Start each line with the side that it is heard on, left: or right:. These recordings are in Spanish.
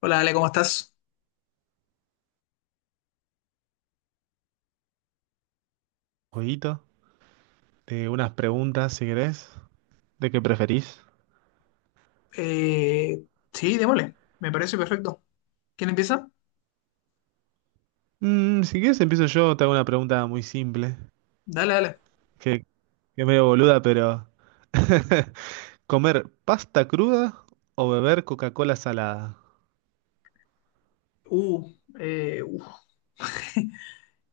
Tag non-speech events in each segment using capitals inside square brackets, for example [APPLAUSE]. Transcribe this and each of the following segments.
left: Hola, Ale, ¿cómo estás?
right: Jueguito de unas preguntas, si querés. ¿De qué preferís?
left: Eh, sí, démosle. Me parece perfecto. ¿Quién empieza?
right: Si querés, empiezo yo. Te hago una pregunta muy simple,
left: Dale, dale.
right: que es medio boluda, pero... [LAUGHS] ¿Comer pasta cruda o beber Coca-Cola salada?
left: Uh, uf.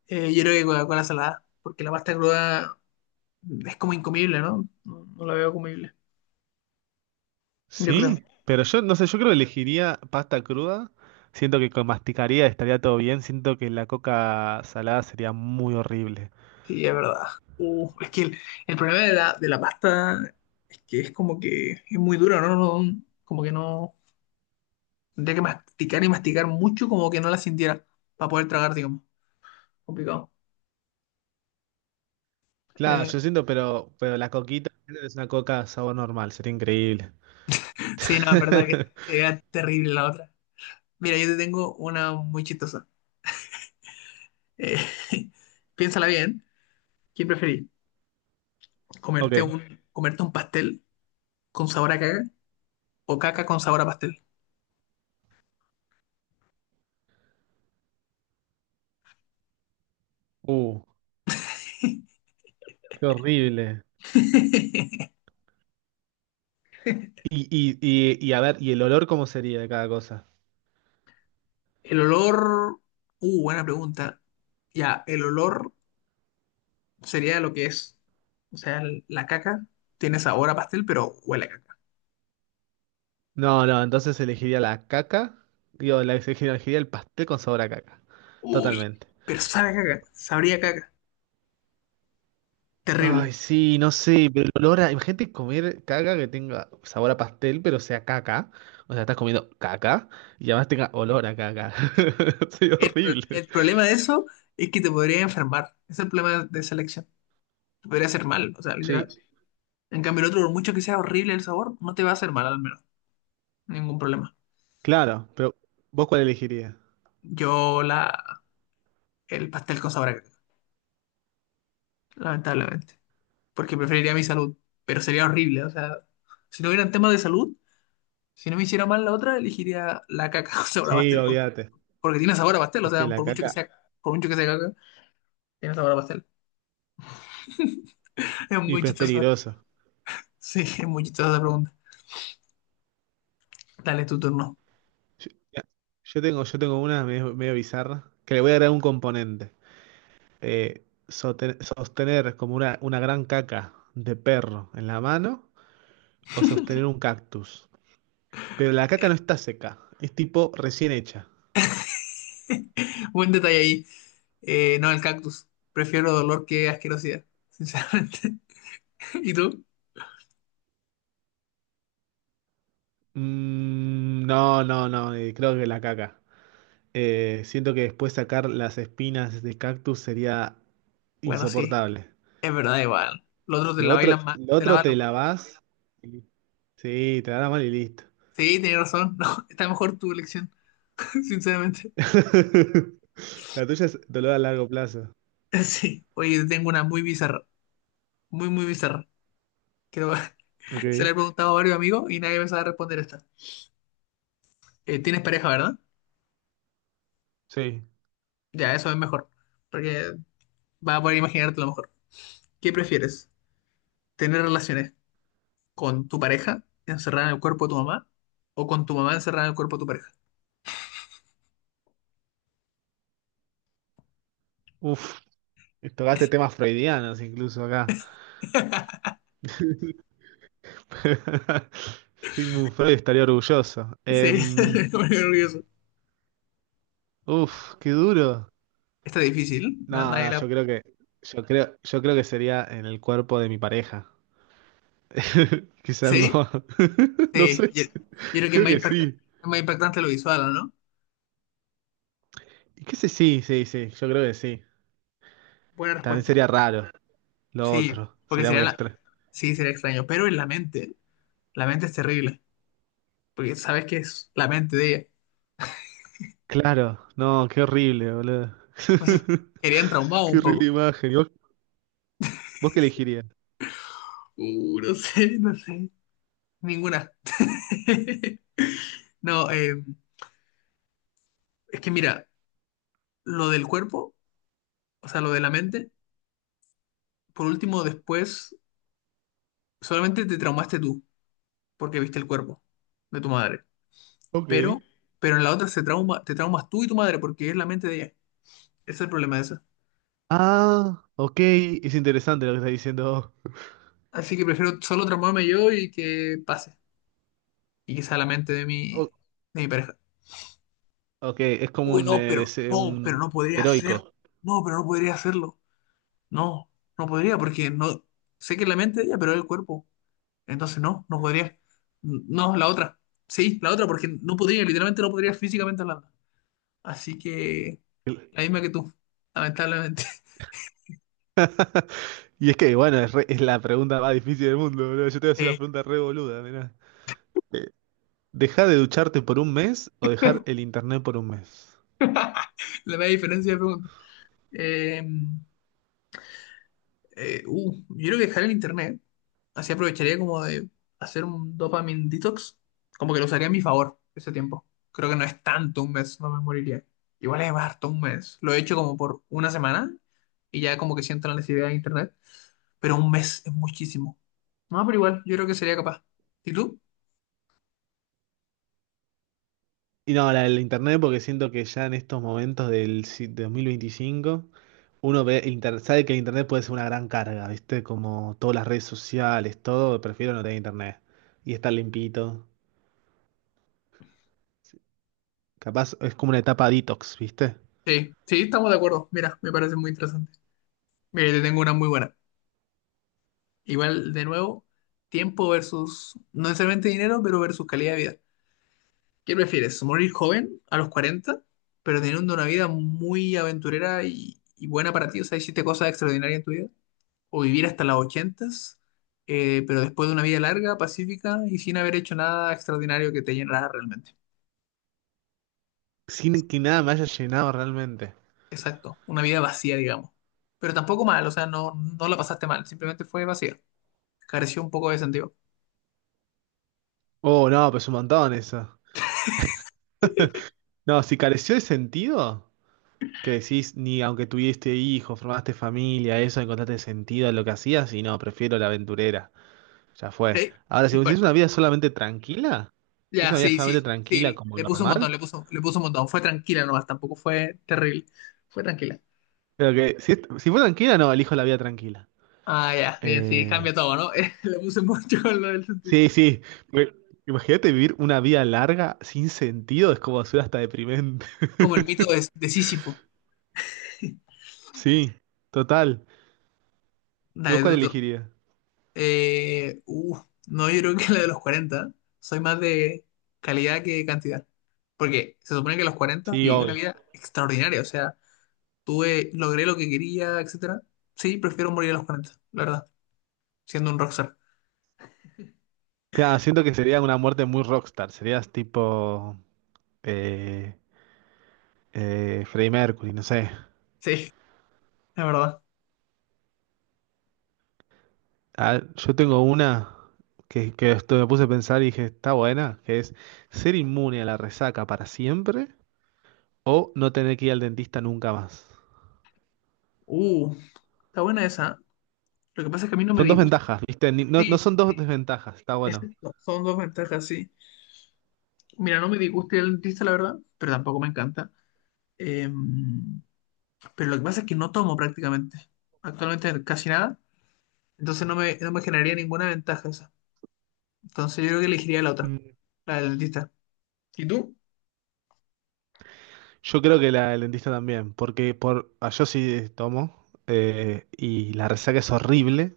left: Yo creo que Coca-Cola salada, porque la pasta cruda es como incomible, ¿no? No, no la veo comible. Yo creo.
right: Sí, pero yo no sé, yo creo que elegiría pasta cruda. Siento que con masticaría estaría todo bien. Siento que la coca salada sería muy horrible.
left: Sí, es verdad. Es que el problema de la pasta es que es como que es muy dura, ¿no? Como que no. Tendría que masticar y masticar mucho, como que no la sintiera para poder tragar, digamos. Complicado.
right: Claro,
left: Eh,
right: yo siento, pero la coquita es una coca sabor normal, sería increíble.
left: [LAUGHS] sí, no, es verdad que
right: [LAUGHS]
left: era terrible la otra. Mira, yo te tengo una muy chistosa. Eh, [LAUGHS] piénsala bien. ¿Quién preferís?
right: Ok.
left: ¿Comerte un, ¿Comerte un pastel con sabor a caca o caca con sabor a pastel?
right: Uh. Qué horrible.
left: [LAUGHS]
right: Y a ver, ¿y el olor cómo sería de cada cosa?
left: El olor... Buena pregunta. Ya, el olor sería lo que es. O sea, la caca tiene sabor a pastel, pero huele a caca.
right: No, no, entonces elegiría la caca. Digo, la elegiría el pastel con sabor a caca.
left: Uy,
right: Totalmente.
left: pero sabe a caca. Sabría a caca. Terrible.
right: Ay, sí, no sé, pero el olor a... Imagínate comer caca que tenga sabor a pastel, pero sea caca. O sea, estás comiendo caca y además tenga olor a caca. [LAUGHS] Sería
left: El, pro-
right: horrible.
left: el problema de eso es que te podría enfermar. Ese es el problema de esa elección. Te podría hacer mal, o sea,
right: Sí,
left: literal. En cambio, el otro, por mucho que sea horrible el sabor, no te va a hacer mal al menos. Ningún problema.
right: claro, pero ¿vos cuál elegirías?
left: Yo la... el pastel con sabor a caca, lamentablemente. Porque preferiría mi salud. Pero sería horrible. O sea, si no hubieran temas de salud, si no me hiciera mal la otra, elegiría la caca [LAUGHS] con sabor a
right: Sí,
left: pastel. Porque,
right: obviate.
left: porque tiene sabor a pastel. O
right: Es que
left: sea,
right: la caca...
left: por mucho que sea caca, tiene sabor a pastel. [LAUGHS] Es
right: Y
left: muy
right: pues es
left: chistosa.
right: peligroso.
left: Sí, es muy chistosa esa pregunta. Dale tu turno.
right: Yo, yo tengo una medio, medio bizarra, que le voy a agregar un componente. Sostener como una gran caca de perro en la mano o sostener un cactus. Pero la caca no está seca, es tipo recién hecha.
left: [LAUGHS] Buen detalle ahí. No, el cactus. Prefiero dolor que asquerosidad, sinceramente. [LAUGHS] ¿Y tú?
right: No, no, no, creo que la caca. Siento que después sacar las espinas de cactus sería
left: Bueno, sí,
right: insoportable.
left: es verdad, igual. Los otros te
right: Lo
left: lavan
right: otro,
left: las manos.
right: lo
left: Te
right: otro
left: lavan
right: te
left: las manos.
right: lavas. Sí, te da mal y listo.
left: Sí, tienes razón. [LAUGHS] No, está mejor tu elección, [LAUGHS] sinceramente.
right: [LAUGHS] La tuya es dolor a largo plazo.
left: Sí. Oye, tengo una muy bizarra. Muy, muy bizarra. Creo que [LAUGHS] se la he
right: Ok.
left: preguntado a varios amigos y nadie me sabe responder esta. ¿Tienes pareja, verdad?
right: Sí.
left: Ya, eso es mejor. Porque vas a poder imaginarte lo mejor. ¿Qué prefieres? ¿Tener relaciones con tu pareja encerrada en el cuerpo de tu mamá o con tu mamá encerrada en el cuerpo de tu pareja?
right: Uf. Tocaste temas freudianos incluso acá. [LAUGHS] Sigmund Freud estaría orgulloso.
left: Sí, [LAUGHS] me pone nervioso.
right: Uf, qué duro.
left: Está difícil.
right: No,
left: Nadie
right: no,
left: la...
right: yo creo que sería en el cuerpo de mi pareja. [LAUGHS] Quizás no.
left: ¿Sí?
right: [LAUGHS] No
left: Sí,
right: sé,
left: yo creo que es
right: creo
left: más
right: que sí.
left: es más impactante lo visual, ¿no?
right: ¿Y qué sé? Sí, sí, sí, yo creo que sí.
left: Buena
right: También
left: respuesta.
right: sería raro. Lo
left: Sí,
right: otro,
left: porque
right: sería muy
left: sería la...
right: extra.
left: Sí, sería extraño, pero en la mente es terrible, porque sabes que es la mente de ella.
right: Claro, no, qué horrible, boludo.
left: Entonces,
right: [LAUGHS]
left: querían traumado
right: Qué
left: un poco.
right: horrible imagen. ¿Y vos, vos qué elegirías?
left: [LAUGHS] No sé, no sé, ninguna. [LAUGHS] No, es que mira, lo del cuerpo, o sea, lo de la mente, por último, después, solamente te traumaste tú, porque viste el cuerpo de tu madre, pero,
right: Ok.
left: pero en la otra se trauma, te traumas tú y tu madre, porque es la mente de ella. Ese es el problema de eso.
right: Ah, ok, es interesante lo que estás diciendo.
left: Así que prefiero solo transformarme yo y que pase. Y que sea la mente
right: O-
left: de mi pareja.
right: ok, es como
left: Uy,
right: un,
left: no, pero no, pero
right: un
left: no podría hacer.
right: heroico.
left: No, pero no podría hacerlo. No, no podría porque no sé que es la mente de ella, pero es el cuerpo. Entonces no, no podría. No, la otra. Sí, la otra porque no podría, literalmente no podría físicamente hablando. Así que la misma que tú, lamentablemente. [LAUGHS]
right: [LAUGHS] Y es que, bueno, es, es la pregunta más difícil del mundo, boludo. Yo te voy a hacer una
left: Eh,
right: pregunta re boluda, mirá. Eh, ¿Dejar de ducharte por un mes o dejar el internet por un mes?
left: la misma diferencia de preguntas. Em, yo creo que dejar el internet, así aprovecharía como de hacer un dopamine detox, como que lo usaría a mi favor ese tiempo. Creo que no es tanto un mes, no me moriría. Igual es harto un mes. Lo he hecho como por una semana y ya como que siento la necesidad de internet, pero un mes es muchísimo. No, pero igual, yo creo que sería capaz. ¿Y tú?
right: Y no, la del internet, porque siento que ya en estos momentos del 2025, uno ve sabe que el internet puede ser una gran carga, ¿viste? Como todas las redes sociales, todo, prefiero no tener internet y estar limpito. Capaz es como una etapa detox, ¿viste?
left: Sí, sí, estamos de acuerdo. Mira, me parece muy interesante. Mira, yo te tengo una muy buena. Igual, de nuevo, tiempo versus, no necesariamente dinero, pero versus calidad de vida. ¿Qué prefieres? ¿Morir joven a los 40, pero teniendo una vida muy aventurera y buena para ti? O sea, hiciste cosas extraordinarias en tu vida. ¿O vivir hasta las 80, pero después de una vida larga, pacífica y sin haber hecho nada extraordinario que te llenara realmente?
right: Sin que nada me haya llenado realmente.
left: Exacto, una vida vacía, digamos. Pero tampoco mal, o sea, no, no la pasaste mal, simplemente fue vacía. Careció un poco de sentido.
right: Oh, no, pues un montón eso. No, si careció de sentido, que decís, ni aunque tuviste hijos, formaste familia, eso, encontraste sentido a lo que hacías, y no, prefiero la aventurera. Ya fue.
left: ¿Ok?
right: Ahora,
left: Y
right: si
left: bueno,
right: es una vida solamente tranquila, si es
left: ya,
right: una vida
left: sí,
right: solamente
left: sí,
right: tranquila
left: sí,
right: como
left: le puso un montón,
right: normal,
left: le puso un montón. Fue tranquila nomás, tampoco fue terrible. Fue tranquila.
right: creo que si, si fue tranquila, no, elijo la vida tranquila.
left: Ah, ya, bien, sí, cambia
right: Eh,
left: todo, ¿no? [LAUGHS] Le puse mucho con lo del sentido.
right: sí, sí, porque imagínate vivir una vida larga sin sentido, es como ser hasta deprimente. [LAUGHS]
left: Como el mito de Sísifo,
right: Sí, total. ¿Y
left: la
right: vos
left: de
right: cuál
left: Tutor.
right: elegirías?
left: Eh, uh, no, yo creo que la de los 40. Soy más de calidad que cantidad. Porque se supone que a los 40
right: Sí,
left: viví una
right: obvio.
left: vida extraordinaria. O sea, tuve, logré lo que quería, etcétera. Sí, prefiero morir a los 40, la verdad. Siendo un rockstar.
right: Claro, siento que sería una muerte muy rockstar, serías tipo eh, Freddie Mercury, no sé.
left: Sí, la verdad.
right: Ah, yo tengo una que esto me puse a pensar y dije, está buena, que es ser inmune a la resaca para siempre o no tener que ir al dentista nunca más.
left: Uh, Está buena esa. Lo que pasa es que a mí no me
right: Son dos
left: disgusta.
right: ventajas, ¿viste? No, no
left: Sí,
right: son dos
left: sí.
right: desventajas, está
left: es-
right: bueno.
left: Son dos ventajas, sí. Mira, no me disgusta el dentista, la verdad, pero tampoco me encanta. Eh, pero lo que pasa es que no tomo prácticamente, actualmente casi nada, entonces no me, no me generaría ninguna ventaja esa. Entonces yo creo que elegiría la otra,
right: Mm.
left: la del dentista. ¿Y tú?
right: Yo creo que la del dentista también, porque por, ah, yo sí tomo y la resaca es horrible,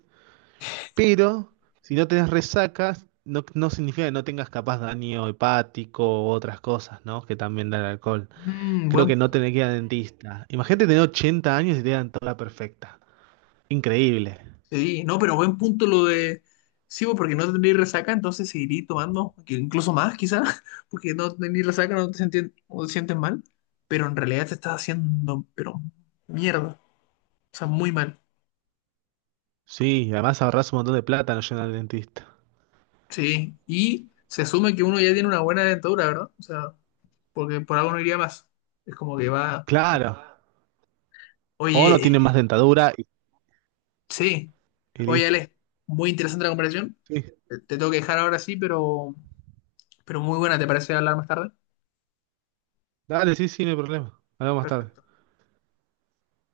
right: pero si no tenés resacas, no, no significa que no tengas capaz daño hepático u otras cosas, ¿no? Que también da el alcohol.
left: Mm,
right: Creo que
left: buen,
right: no tener que ir al dentista. Imagínate tener 80 años y te dan toda perfecta. Increíble.
left: sí, no, pero buen punto lo de... Sí, pues, porque no tendría resaca, entonces seguiría tomando, que incluso más quizás, [LAUGHS] porque no tendría resaca, no te sientes, no te sientes mal, pero en realidad te estás haciendo, pero mierda, o sea, muy mal.
right: Sí, y además ahorras un montón de plata no yendo al dentista.
left: Sí, y se asume que uno ya tiene una buena dentadura, ¿verdad? O sea, porque por algo no iría más. Es como que va,
right: Claro. O no
left: oye,
right: tienen más dentadura
left: sí,
right: y
left: oye,
right: listo.
left: Ale, muy interesante la conversación.
right: Sí.
left: Te tengo que dejar ahora sí, pero muy buena, ¿te parece hablar más tarde?
right: Dale, sí, sí, no hay problema. Hablamos más tarde.
left: Perfecto.